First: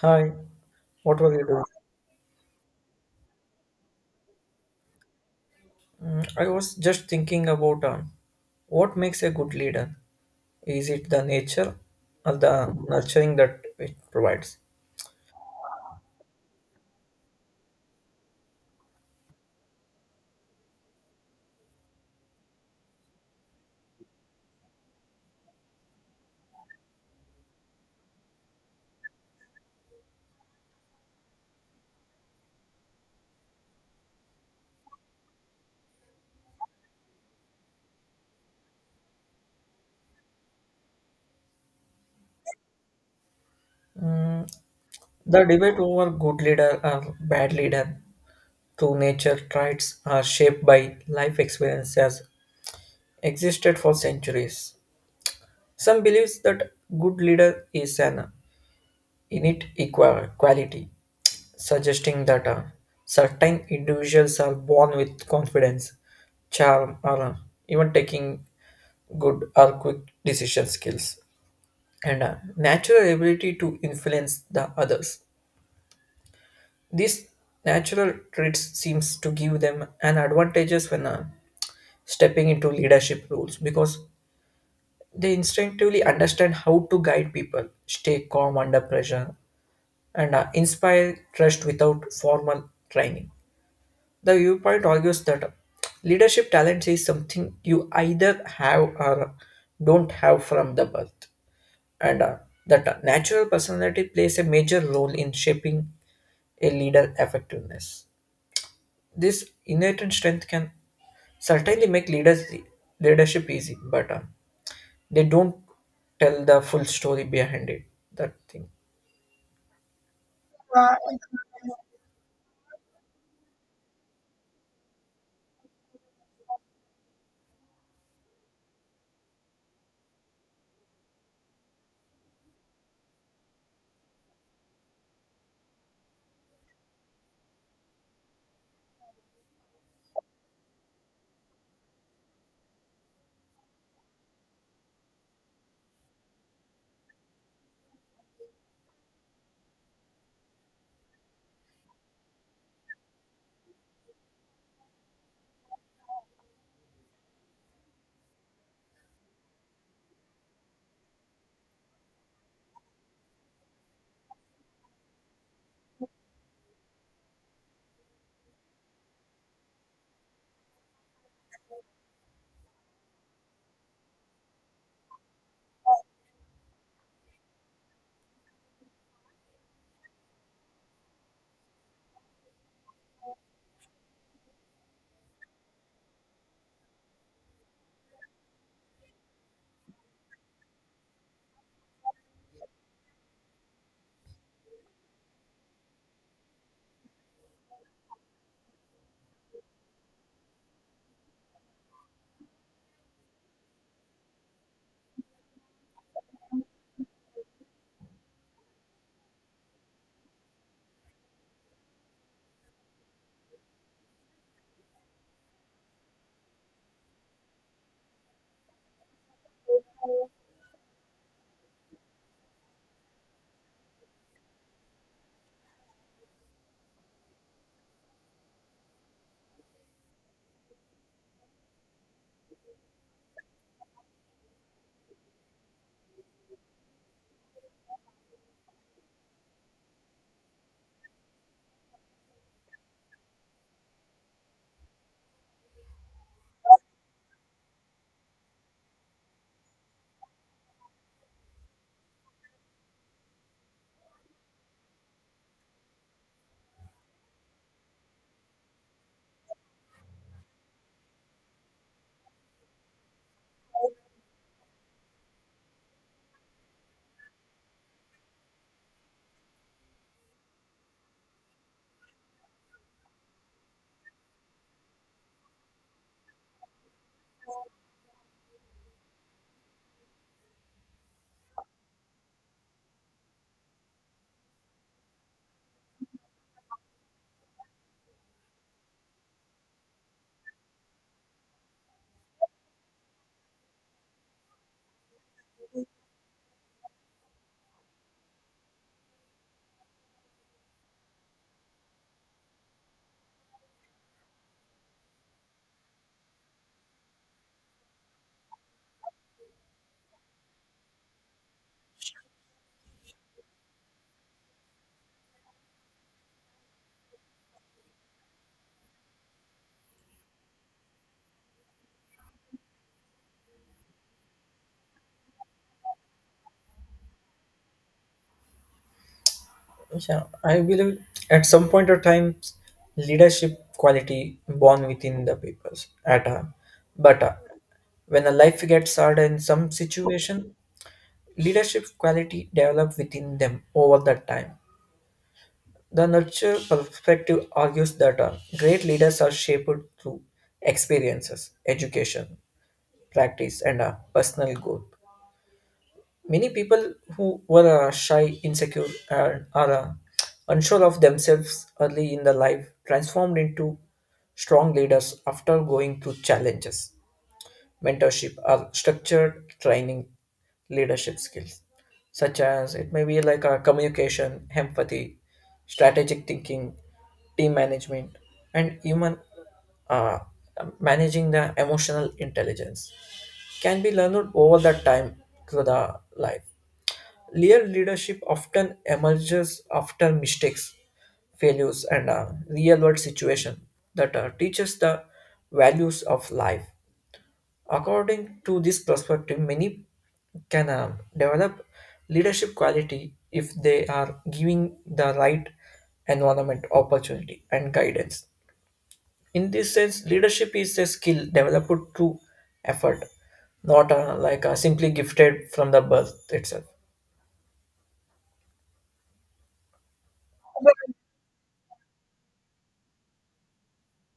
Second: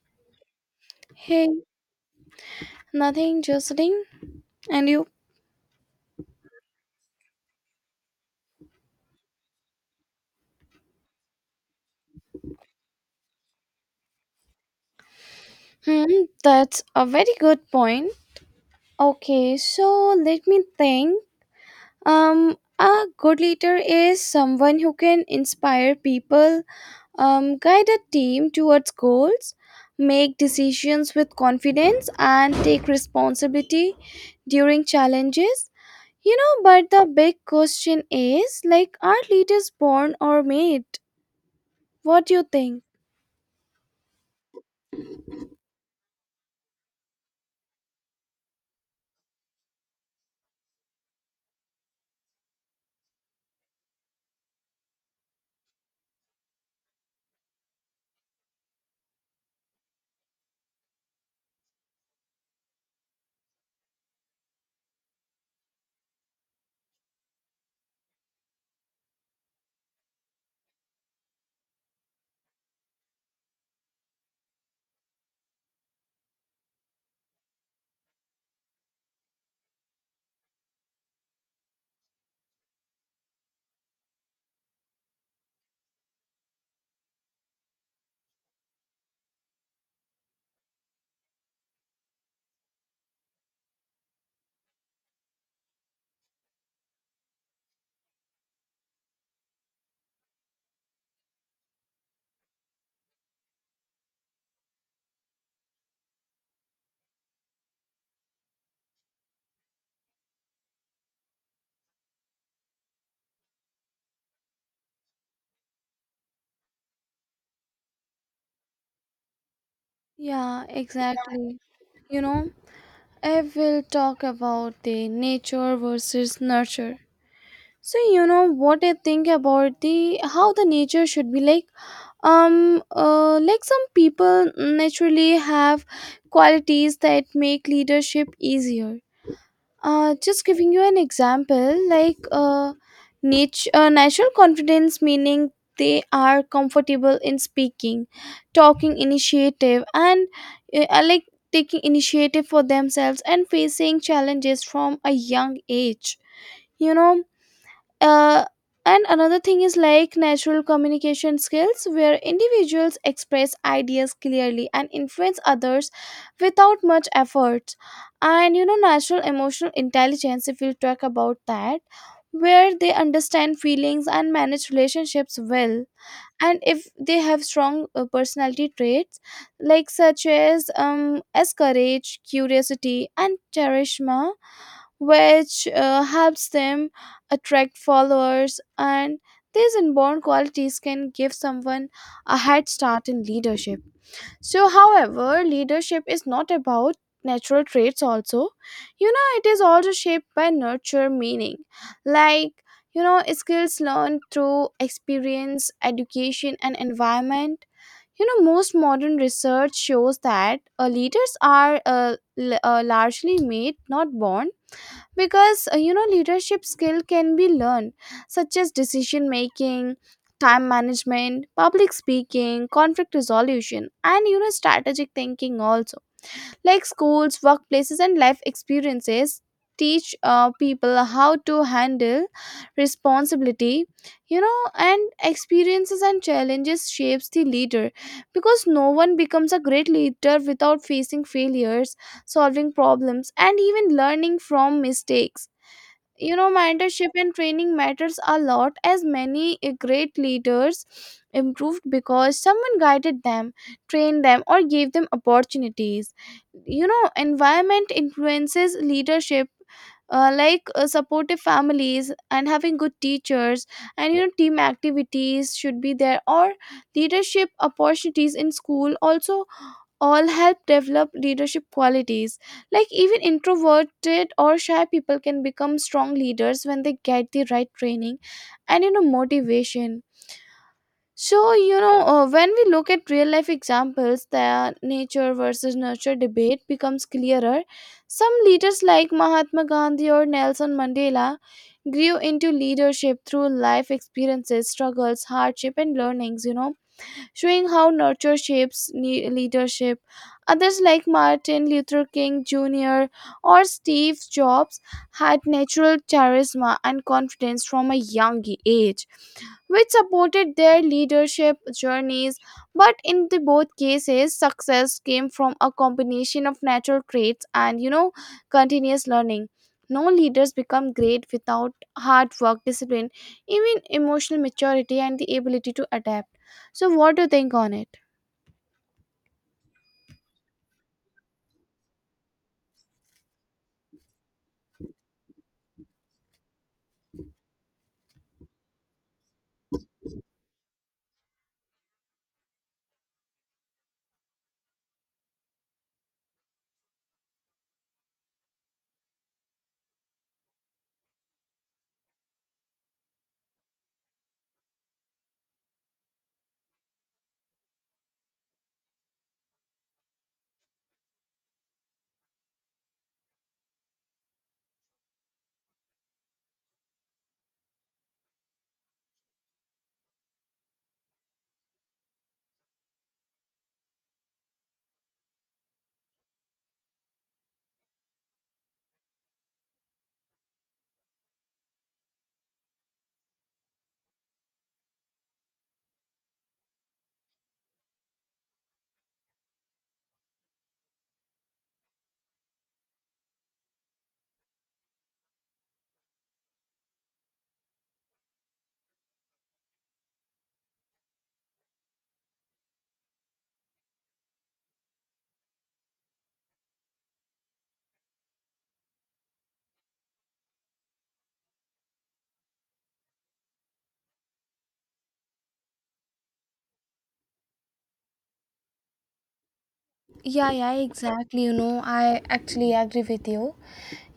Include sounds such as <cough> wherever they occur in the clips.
Hi, what were you Hey, doing? nothing, just. And you? I was just thinking about what makes a good leader. Is it the nature or the nurturing that it provides? Hmm, that's a very good point. Okay, so let me think. A good leader is someone who can inspire people, guide a team towards goals, make decisions with confidence, and take responsibility during challenges. You know, but the big question is like, are leaders born or made? What do you think? The debate over good leader or bad leader through nature traits are shaped by life experience has existed for centuries. Some believes that good leader is an quality, suggesting that certain individuals are born with confidence, charm, or even taking good or quick decision skills, and natural ability to influence the others. These natural traits seems to give them an advantages when stepping into leadership roles because they instinctively understand how to guide people, stay calm under pressure, and inspire trust without formal training. The viewpoint argues that leadership talent is something you either have or don't have from the birth, and that natural personality plays a major role in shaping a leader effectiveness. This innate strength can certainly make leadership easy, but they don't tell the full story behind it. That thing. Yeah, exactly. You know? I will talk about the nature versus nurture. So you know what I think about the how the nature should be like. Like some people naturally have qualities that make leadership easier. Just giving you an example, like natural confidence, meaning they are comfortable in speaking, talking initiative, and like taking initiative for themselves and facing challenges from a young age. You know, uh, and another thing is like natural communication skills where individuals express ideas clearly and influence others without much effort, and you know, natural emotional intelligence if we talk about that, where they understand feelings and manage relationships well. And if they have strong personality traits like such as courage, curiosity, and charisma, which helps them attract followers, and these inborn qualities can give someone a head start in leadership. So however, leadership is not about natural traits also, you know, it is also shaped by nurture, meaning like, you know, skills learned through experience, education, and environment. You know, most modern research shows that leaders are largely made, not born, because you know, leadership skill can be learned, such as decision making, time management, public speaking, conflict resolution, and you know, strategic thinking also. Like schools, workplaces, and life experiences teach people how to handle responsibility, you know. And experiences and challenges shapes the leader, because no one becomes a great leader without facing failures, solving problems, and even learning from mistakes. You know, mentorship and training matters a lot, as many great leaders improved because someone guided them, trained them, or gave them opportunities. You know, environment influences leadership. Supportive families and having good teachers, and you know, team activities should be there, or leadership opportunities in school also, all help develop leadership qualities. Like even introverted or shy people can become strong leaders when they get the right training and you know, motivation. So you know, when we look at real life examples, the nature versus nurture debate becomes clearer. Some leaders like Mahatma Gandhi or Nelson Mandela grew into leadership through life experiences, struggles, hardship, and learnings, you know, showing how nurture shapes leadership. Others like Martin Luther King Jr. or Steve Jobs had natural charisma and confidence from a young age, which supported their leadership journeys. But in the both cases, success came from a combination of natural traits and you know, continuous learning. No leaders become great without hard work, discipline, even emotional maturity, and the ability to adapt. So, what do you think on it? Yeah, I believe at some point of time, leadership quality born within the people at a, but when a life gets hard in some situation, leadership quality develop within them over that time. The nurture perspective argues that great leaders are shaped through experiences, education, practice, and personal growth. Many people who were shy, insecure, and are unsure of themselves early in the life transformed into strong leaders after going through challenges, mentorship, or structured training leadership skills, such as it may be like a communication, empathy, strategic thinking, team management, and even uh, managing the emotional intelligence can be learned over the time through the life. Real leadership often emerges after mistakes, failures, and a real world situation that teaches the values of life. According to this perspective, many can develop leadership quality if they are giving the right environment, opportunity, and guidance. In this sense, leadership is a skill developed through effort, not simply gifted from the birth itself. Yeah, yeah, exactly. You know, I actually agree with you.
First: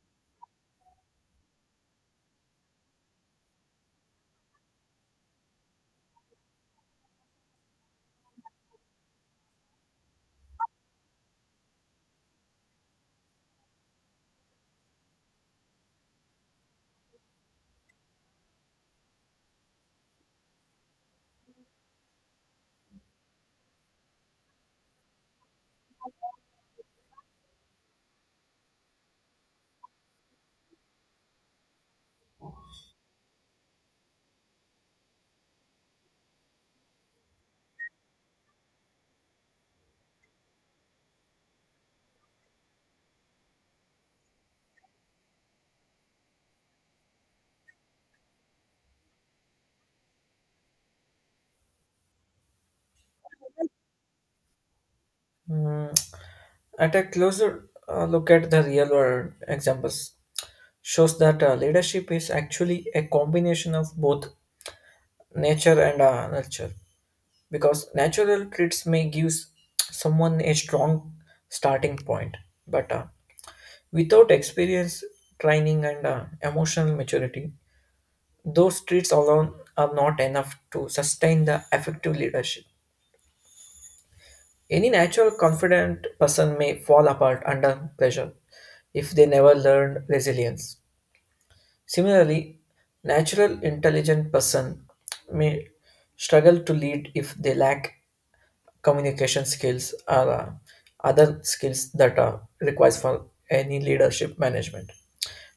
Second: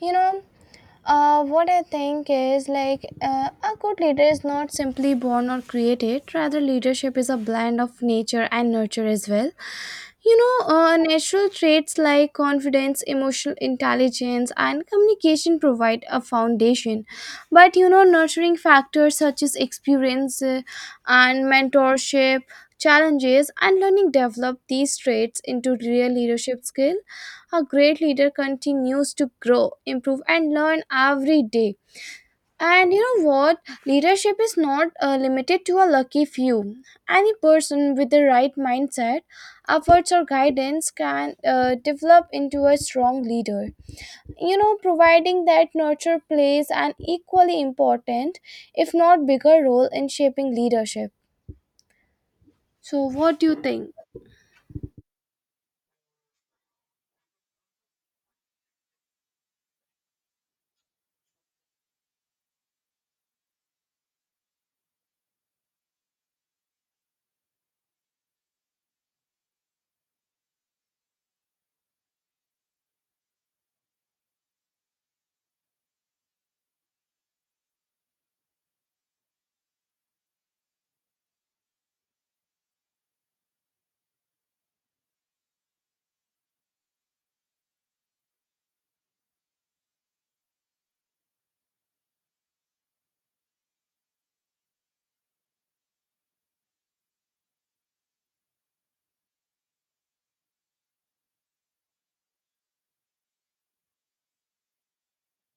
You know, what I think is like, a good leader is not simply born or created, rather, leadership is a blend of nature and nurture as well. You know, natural traits like confidence, emotional intelligence, and communication provide a foundation. But you know, nurturing factors such as experience, and mentorship, challenges, and learning develop these traits into real leadership skill. A great leader continues to grow, improve, and learn every day. And you know what, leadership is not limited to a lucky few. Any person with the right mindset, efforts, or guidance can develop into a strong leader, you know, providing that nurture plays an equally important, if not bigger role, in shaping leadership. So what do you think? Mm, At a closer look at the real world examples, shows that leadership is actually a combination of both nature and nurture because natural traits may give someone a strong starting point but without experience training and emotional maturity, those traits alone are not enough to sustain the effective leadership. Any natural confident person may fall apart under pressure if they never learned resilience. Similarly, natural intelligent person may struggle to lead if they lack communication skills or other skills that are requires for any leadership management.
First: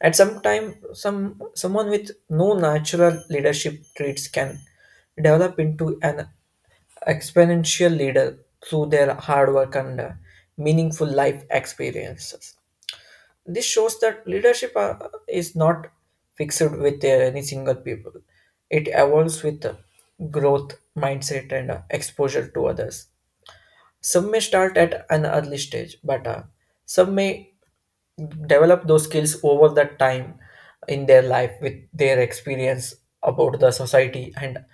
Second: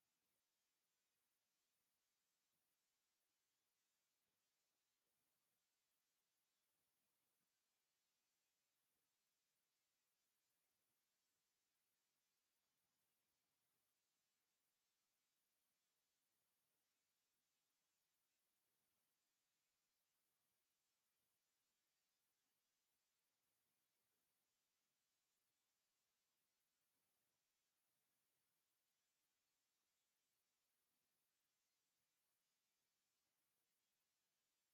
At some time, someone with no natural leadership traits can develop into an exponential leader through their hard work and meaningful life experiences. This shows that leadership is not fixed with any single people. It evolves with growth, mindset, and exposure to others. Some may start at an early stage, but some may develop those skills over the time in their life with their experience about the society, and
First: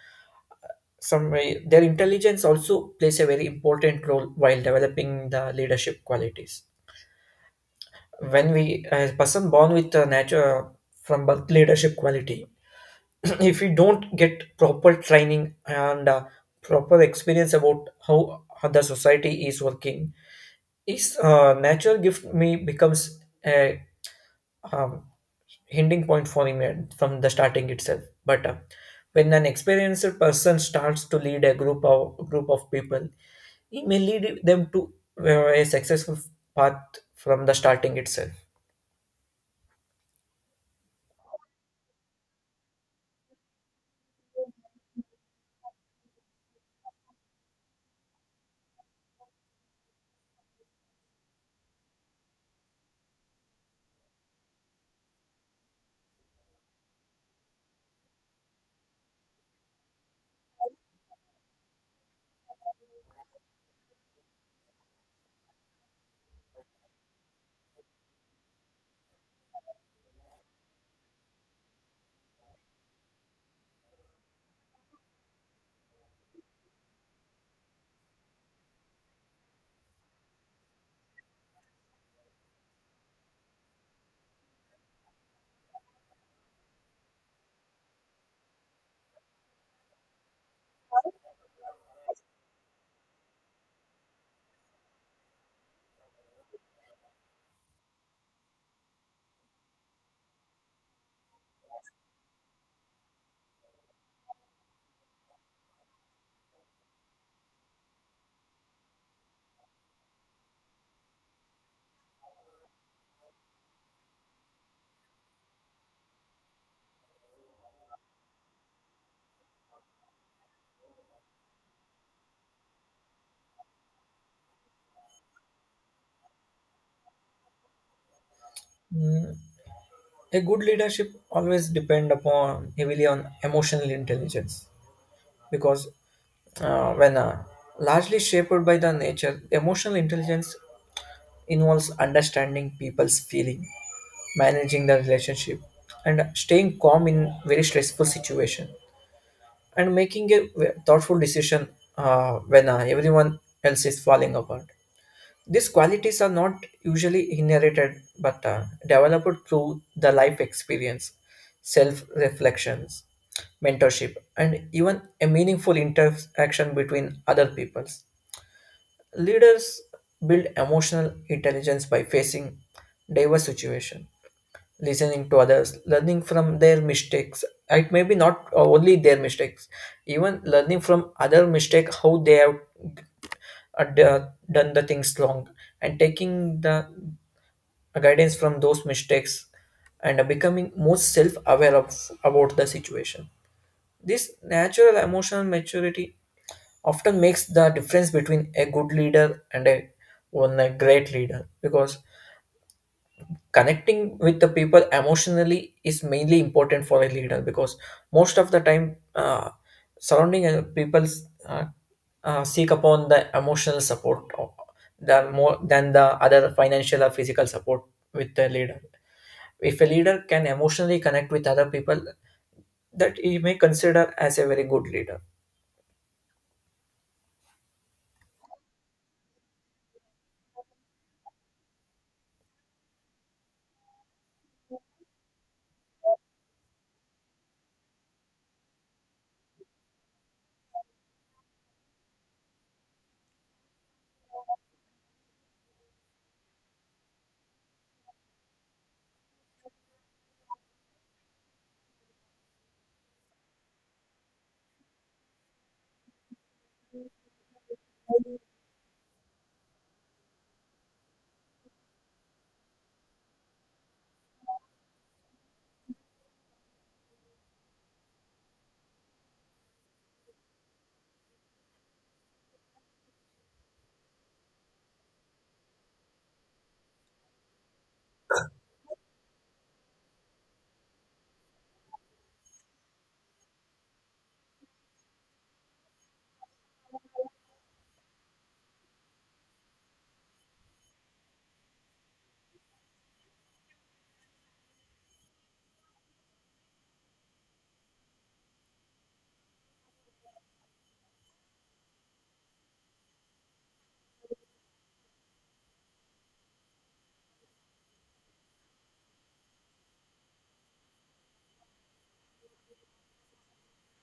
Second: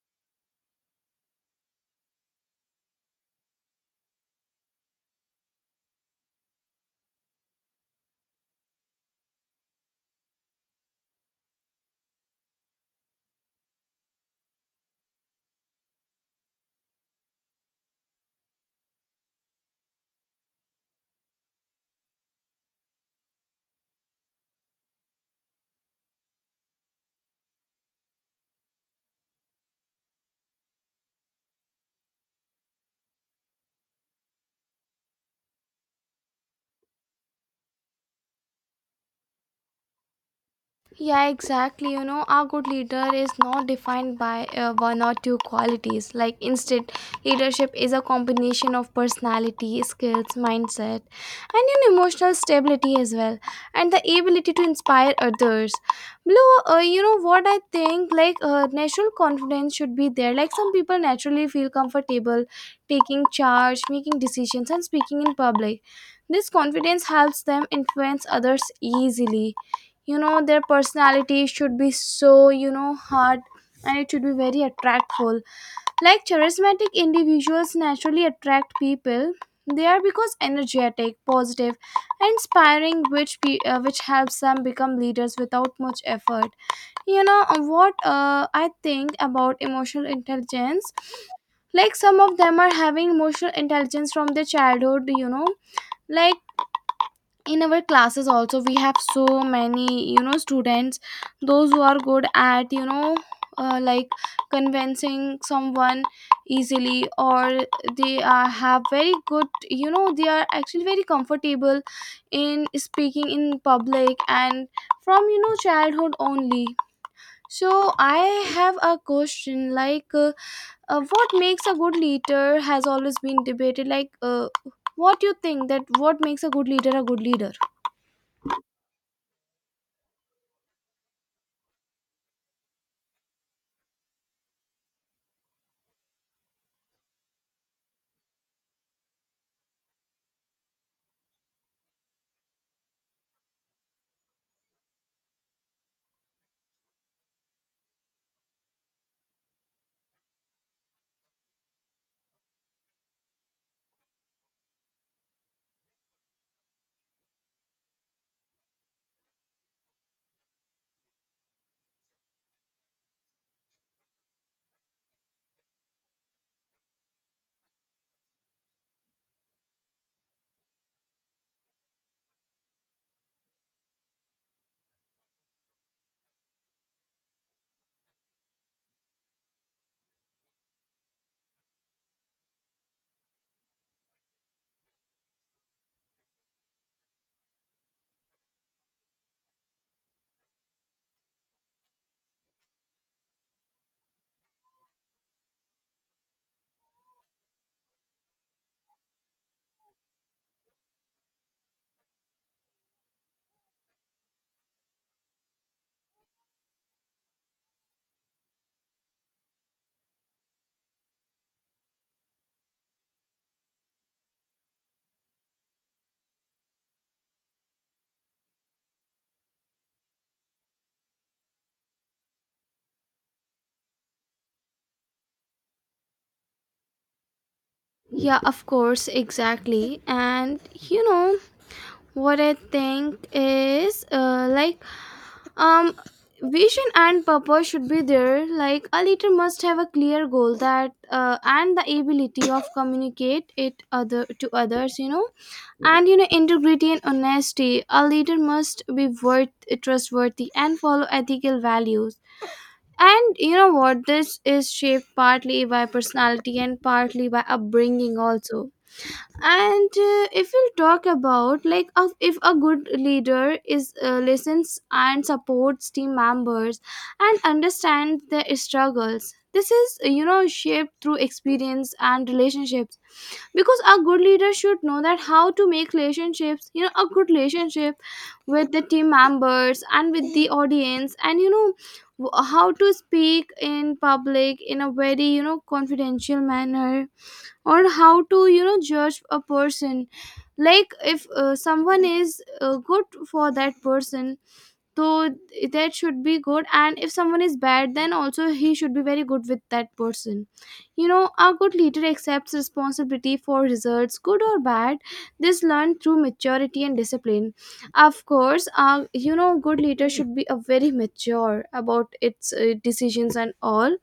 some way their intelligence also plays a very important role while developing the leadership qualities. When we a person born with a natural from birth leadership quality <clears throat> if we don't get proper training and proper experience about how the society is working, his natural gift may becomes a um, hindering point for him from the starting itself, but when an experienced person starts to lead a group of people, it may lead them to a successful path from the starting itself. Yeah, exactly. You know, our good leader is not defined by one or two qualities. Like, instead, leadership is a combination of personality, skills, mindset, and an emotional stability as well, and the ability to inspire others. Blue, you know what I think? Like, natural confidence should be there. Like, some people naturally feel comfortable taking charge, making decisions, and speaking in public. This confidence helps them influence others easily. You know, their personality should be so, you know, hard, and it should be very attractful. Like charismatic individuals naturally attract people. They are because energetic, positive, and inspiring, which which helps them become leaders without much effort. You know, what I think about emotional intelligence, like some of them are having emotional intelligence from their childhood, you know, like in our classes also we have so many, you know, students, those who are good at, you know, like convincing someone easily, or they are have very good, you know, they are actually very comfortable in speaking in public and from, you know, childhood only. So I have a question like, what makes a good leader has always been debated, like, what do you think that what makes a good leader a good leader? Mm, A good leadership always depend upon heavily on emotional intelligence because when largely shaped by the nature, emotional intelligence involves understanding people's feeling, managing the relationship, and staying calm in very stressful situation, and making a thoughtful decision when everyone else is falling apart. These qualities are not usually inherited but developed through the life experience, self reflections, mentorship, and even a meaningful interaction between other peoples. Leaders build emotional intelligence by facing diverse situations, listening to others, learning from their mistakes. It may be not only their mistakes, even learning from other mistakes how they have done the things wrong and taking the guidance from those mistakes and becoming more self-aware of about the situation. This natural emotional maturity often makes the difference between a good leader and a one a great leader because connecting with the people emotionally is mainly important for a leader because most of the time surrounding people uh, seek upon the emotional support than more than the other financial or physical support with the leader. If a leader can emotionally connect with other people, that he may consider as a very good leader. Yeah, of course, exactly. And you know what I think is, like, um vision and purpose should be there. Like a leader must have a clear goal, that and the ability of communicate it other to others, you know. And you know, integrity and honesty. A leader must be worth trustworthy and follow ethical values. And you know what? This is shaped partly by personality and partly by upbringing also. And if we talk about, like, of if a good leader is listens and supports team members and understands their struggles, this is, you know, shaped through experience and relationships, because a good leader should know that how to make relationships, you know, a good relationship with the team members and with the audience, and you know, how to speak in public in a very, you know, confidential manner, or how to, you know, judge a person. Like if someone is good for that person, so that should be good, and if someone is bad, then also he should be very good with that person. You know, a good leader accepts responsibility for results, good or bad. This learned through maturity and discipline. Of course, you know, good leader should be a very mature about its decisions and all.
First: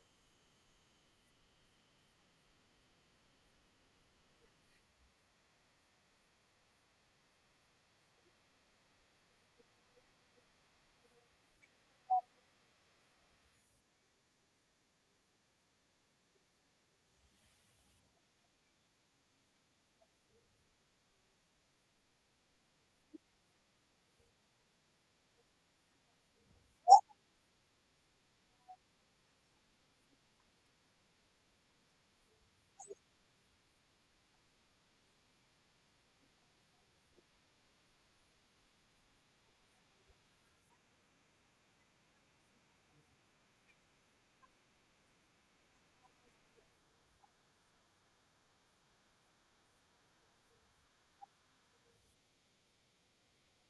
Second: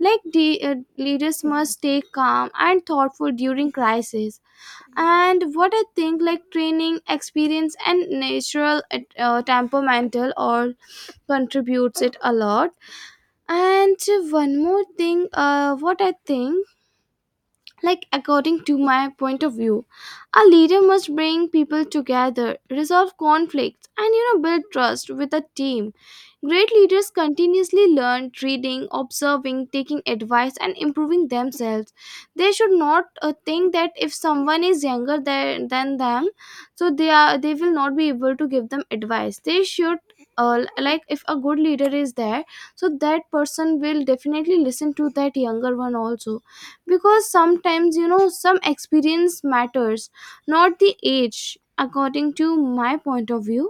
Like the leaders must stay calm and thoughtful during crisis. And what I think, like training, experience, and natural temperamental or contributes it a lot. And one more thing, what I think, like, according to my point of view, a leader must bring people together, resolve conflicts, and you know, build trust with a team. Great leaders continuously learn, reading, observing, taking advice, and improving themselves. They should not think that if someone is younger than them, so they will not be able to give them advice. They should. Like if a good leader is there, so that person will definitely listen to that younger one also, because sometimes, you know, some experience matters, not the age, according to my point of view.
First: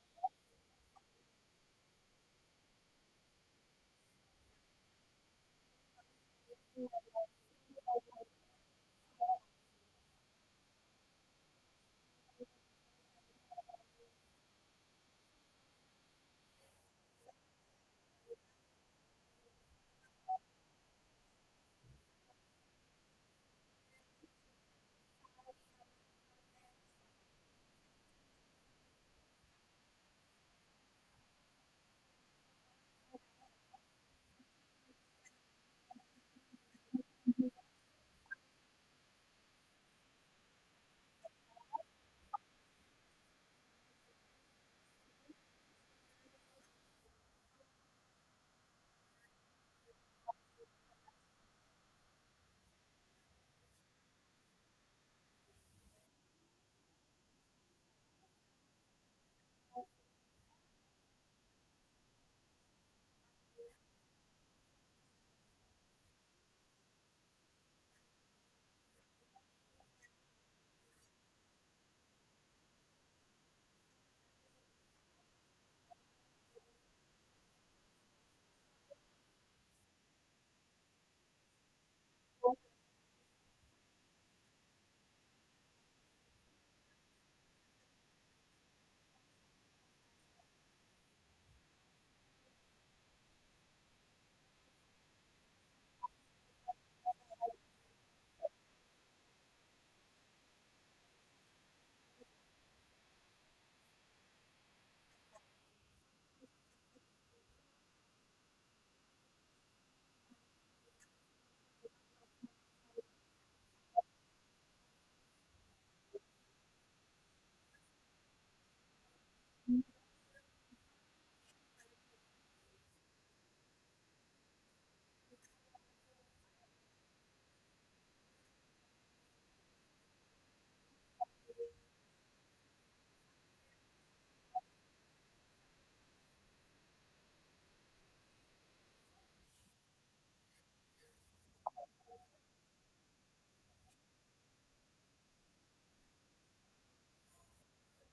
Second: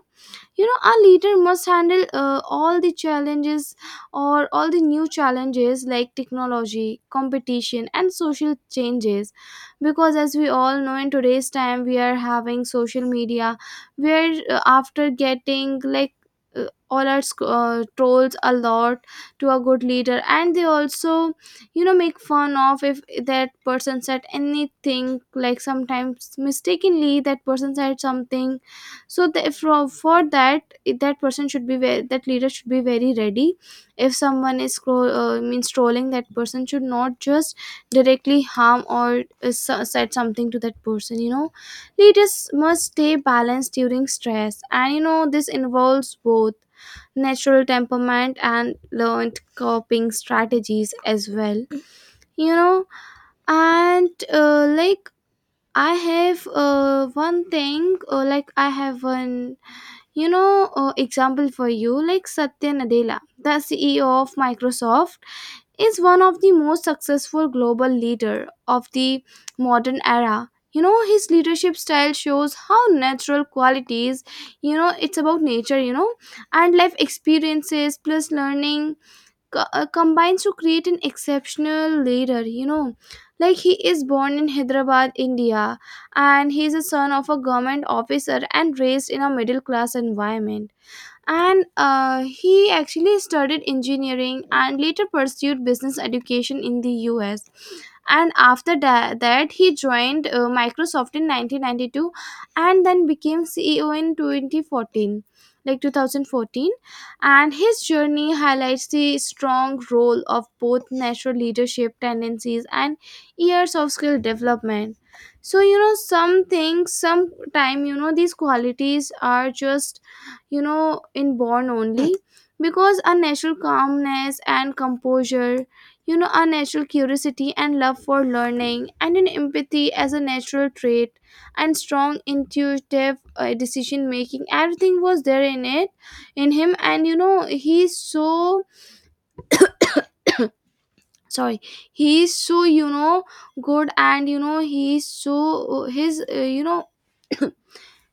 You know, our leader must handle all the challenges or all the new challenges, like technology, competition, and social changes, because as we all know, in today's time we are having social media, where after getting like all our trolls a lot to a good leader, and they also, you know, make fun of, if that person said anything, like sometimes mistakenly that person said something. So the, for that, that person should be very, that leader should be very ready. If someone is scroll, means trolling, that person should not just directly harm or said something to that person, you know. Leaders must stay balanced during stress, and you know, this involves both natural temperament and learned coping strategies as well, you know. And like, I have one thing, like I have one, you know, example for you, like Satya Nadella, the CEO of Microsoft, is one of the most successful global leader of the modern era. You know, his leadership style shows how natural qualities, you know, it's about nature, you know, and life experiences plus learning combines to create an exceptional leader, you know. Like he is born in Hyderabad, India, and he is a son of a government officer and raised in a middle class environment. And he actually studied engineering and later pursued business education in the US. And after that, he joined Microsoft in 1992 and then became CEO in 2014, like 2014. And his journey highlights the strong role of both natural leadership tendencies and years of skill development. So you know, some things, sometime, you know, these qualities are just, you know, inborn only, because our natural calmness and composure, you know, our natural curiosity and love for learning, and an empathy as a natural trait, and strong intuitive decision making, everything was there in it, in him. And you know, he's so, sorry, he's so, you know, good. And you know, he's so, his you know,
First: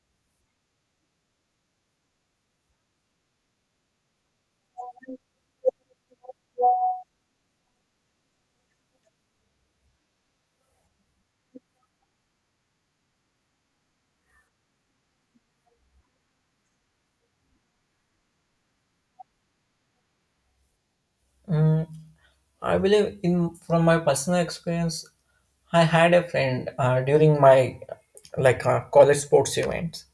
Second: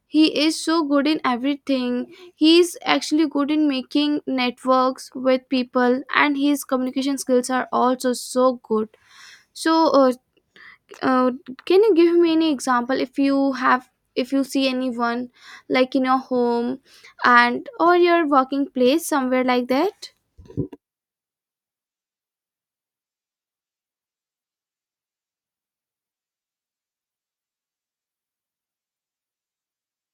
he is so good in everything. He's actually good in making networks with people, and his communication skills are also so good. So uh, can you give me any example, if you have, if you see anyone, like in your home and or your working place, somewhere like that? Mm, I believe in from my personal experience I had a friend during my college sports events.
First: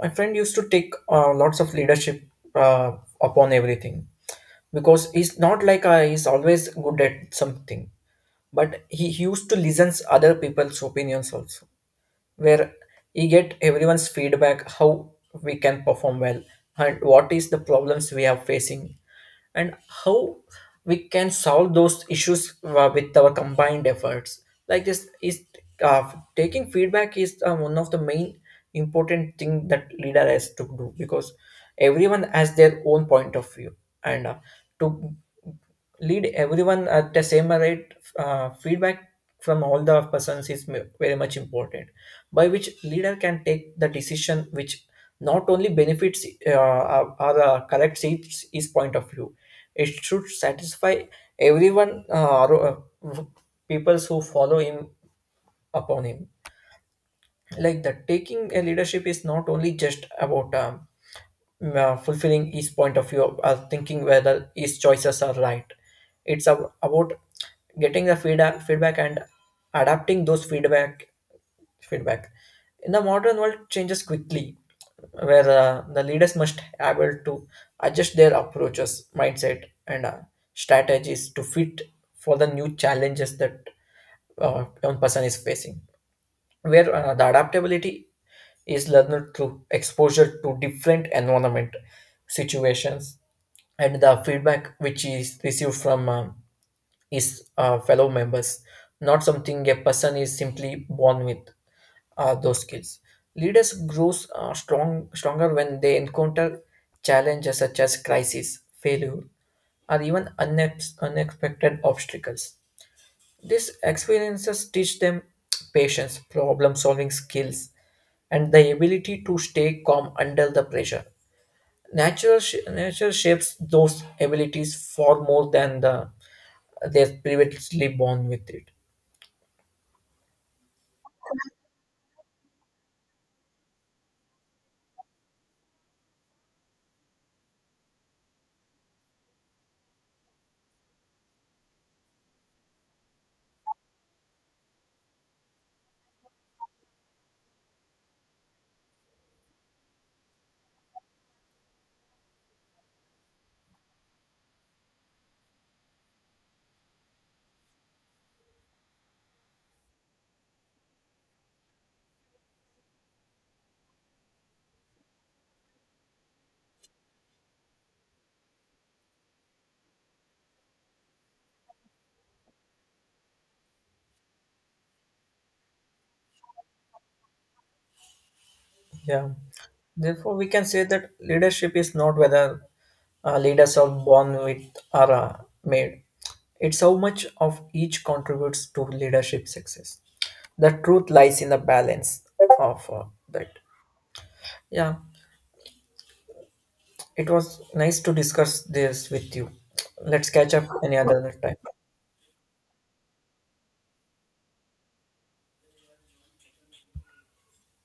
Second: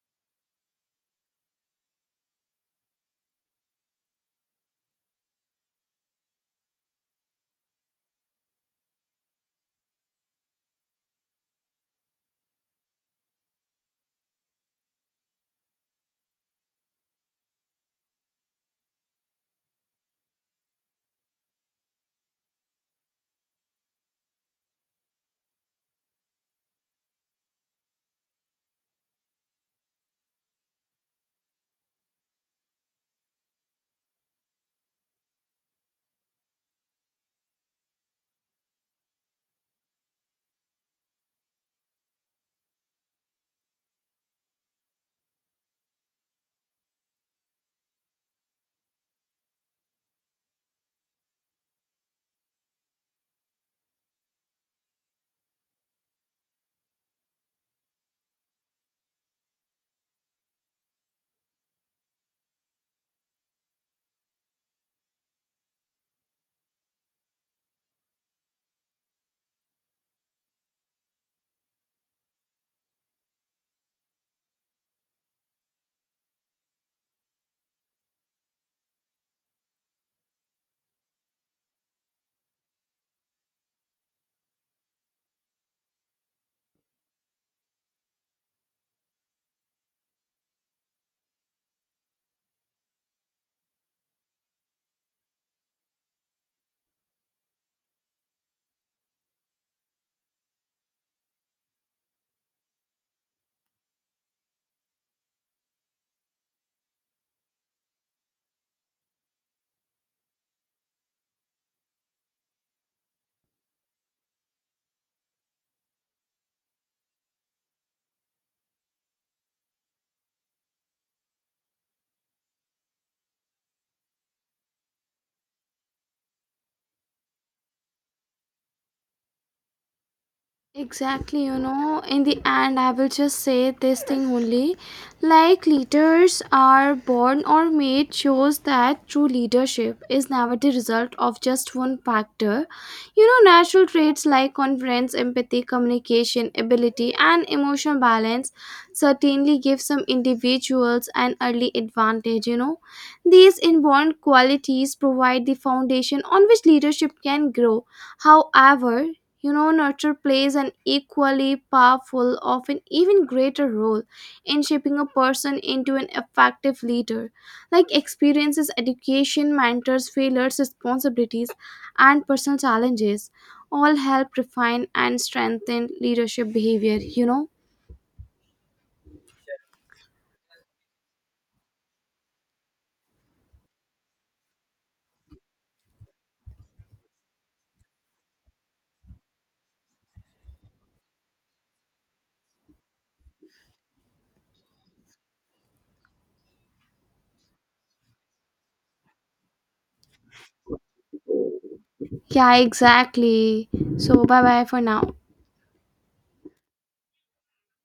My friend used to take lots of leadership uh, upon everything because he's not like I, he's always good at something, but he used to listen other people's opinions also, where you get everyone's feedback how we can perform well, and what is the problems we are facing, and how we can solve those issues with our combined efforts. Like this is uh, taking feedback is one of the main important thing that leader has to do because everyone has their own point of view, and to lead everyone at the same rate, feedback from all the persons is very much important, by which leader can take the decision which not only benefits corrects its point of view. It should satisfy everyone uh, peoples who follow him upon him like that. Taking a leadership is not only just about fulfilling each point of view or thinking whether each choices are right. It's about getting the feedback and adapting those feedback in the modern world changes quickly, where the leaders must able to adjust their approaches mindset and strategies to fit for the new challenges that one person is facing, where the adaptability is learned through exposure to different environment situations, and the feedback which is received from his fellow members, not something a person is simply born with those skills. Leaders grows stronger when they encounter challenges such as crisis failure or even unexpected obstacles. These experiences teach them patience, problem solving skills, and the ability to stay calm under the pressure. Nature shapes those abilities far more than the they're previously born with it. Exactly, you know, in the end, I will just say this thing only. Like, leaders are born or made shows that true leadership is never the result of just one factor. You know, natural traits like confidence, empathy, communication, ability, and emotional balance certainly give some individuals an early advantage, you know. These inborn qualities provide the foundation on which leadership can grow. However, you know, nurture plays an equally powerful, often even greater role in shaping a person into an effective leader. Like experiences, education, mentors, failures, responsibilities, and personal challenges all help refine and strengthen leadership behavior, you know? Yeah. Therefore, we can say that leadership is not whether leaders are born with or made. It's how much of each contributes to leadership success. The truth lies in the balance of that. Yeah, it was nice to discuss this with you. Let's catch up any other time. Yeah, exactly. So, bye bye for now.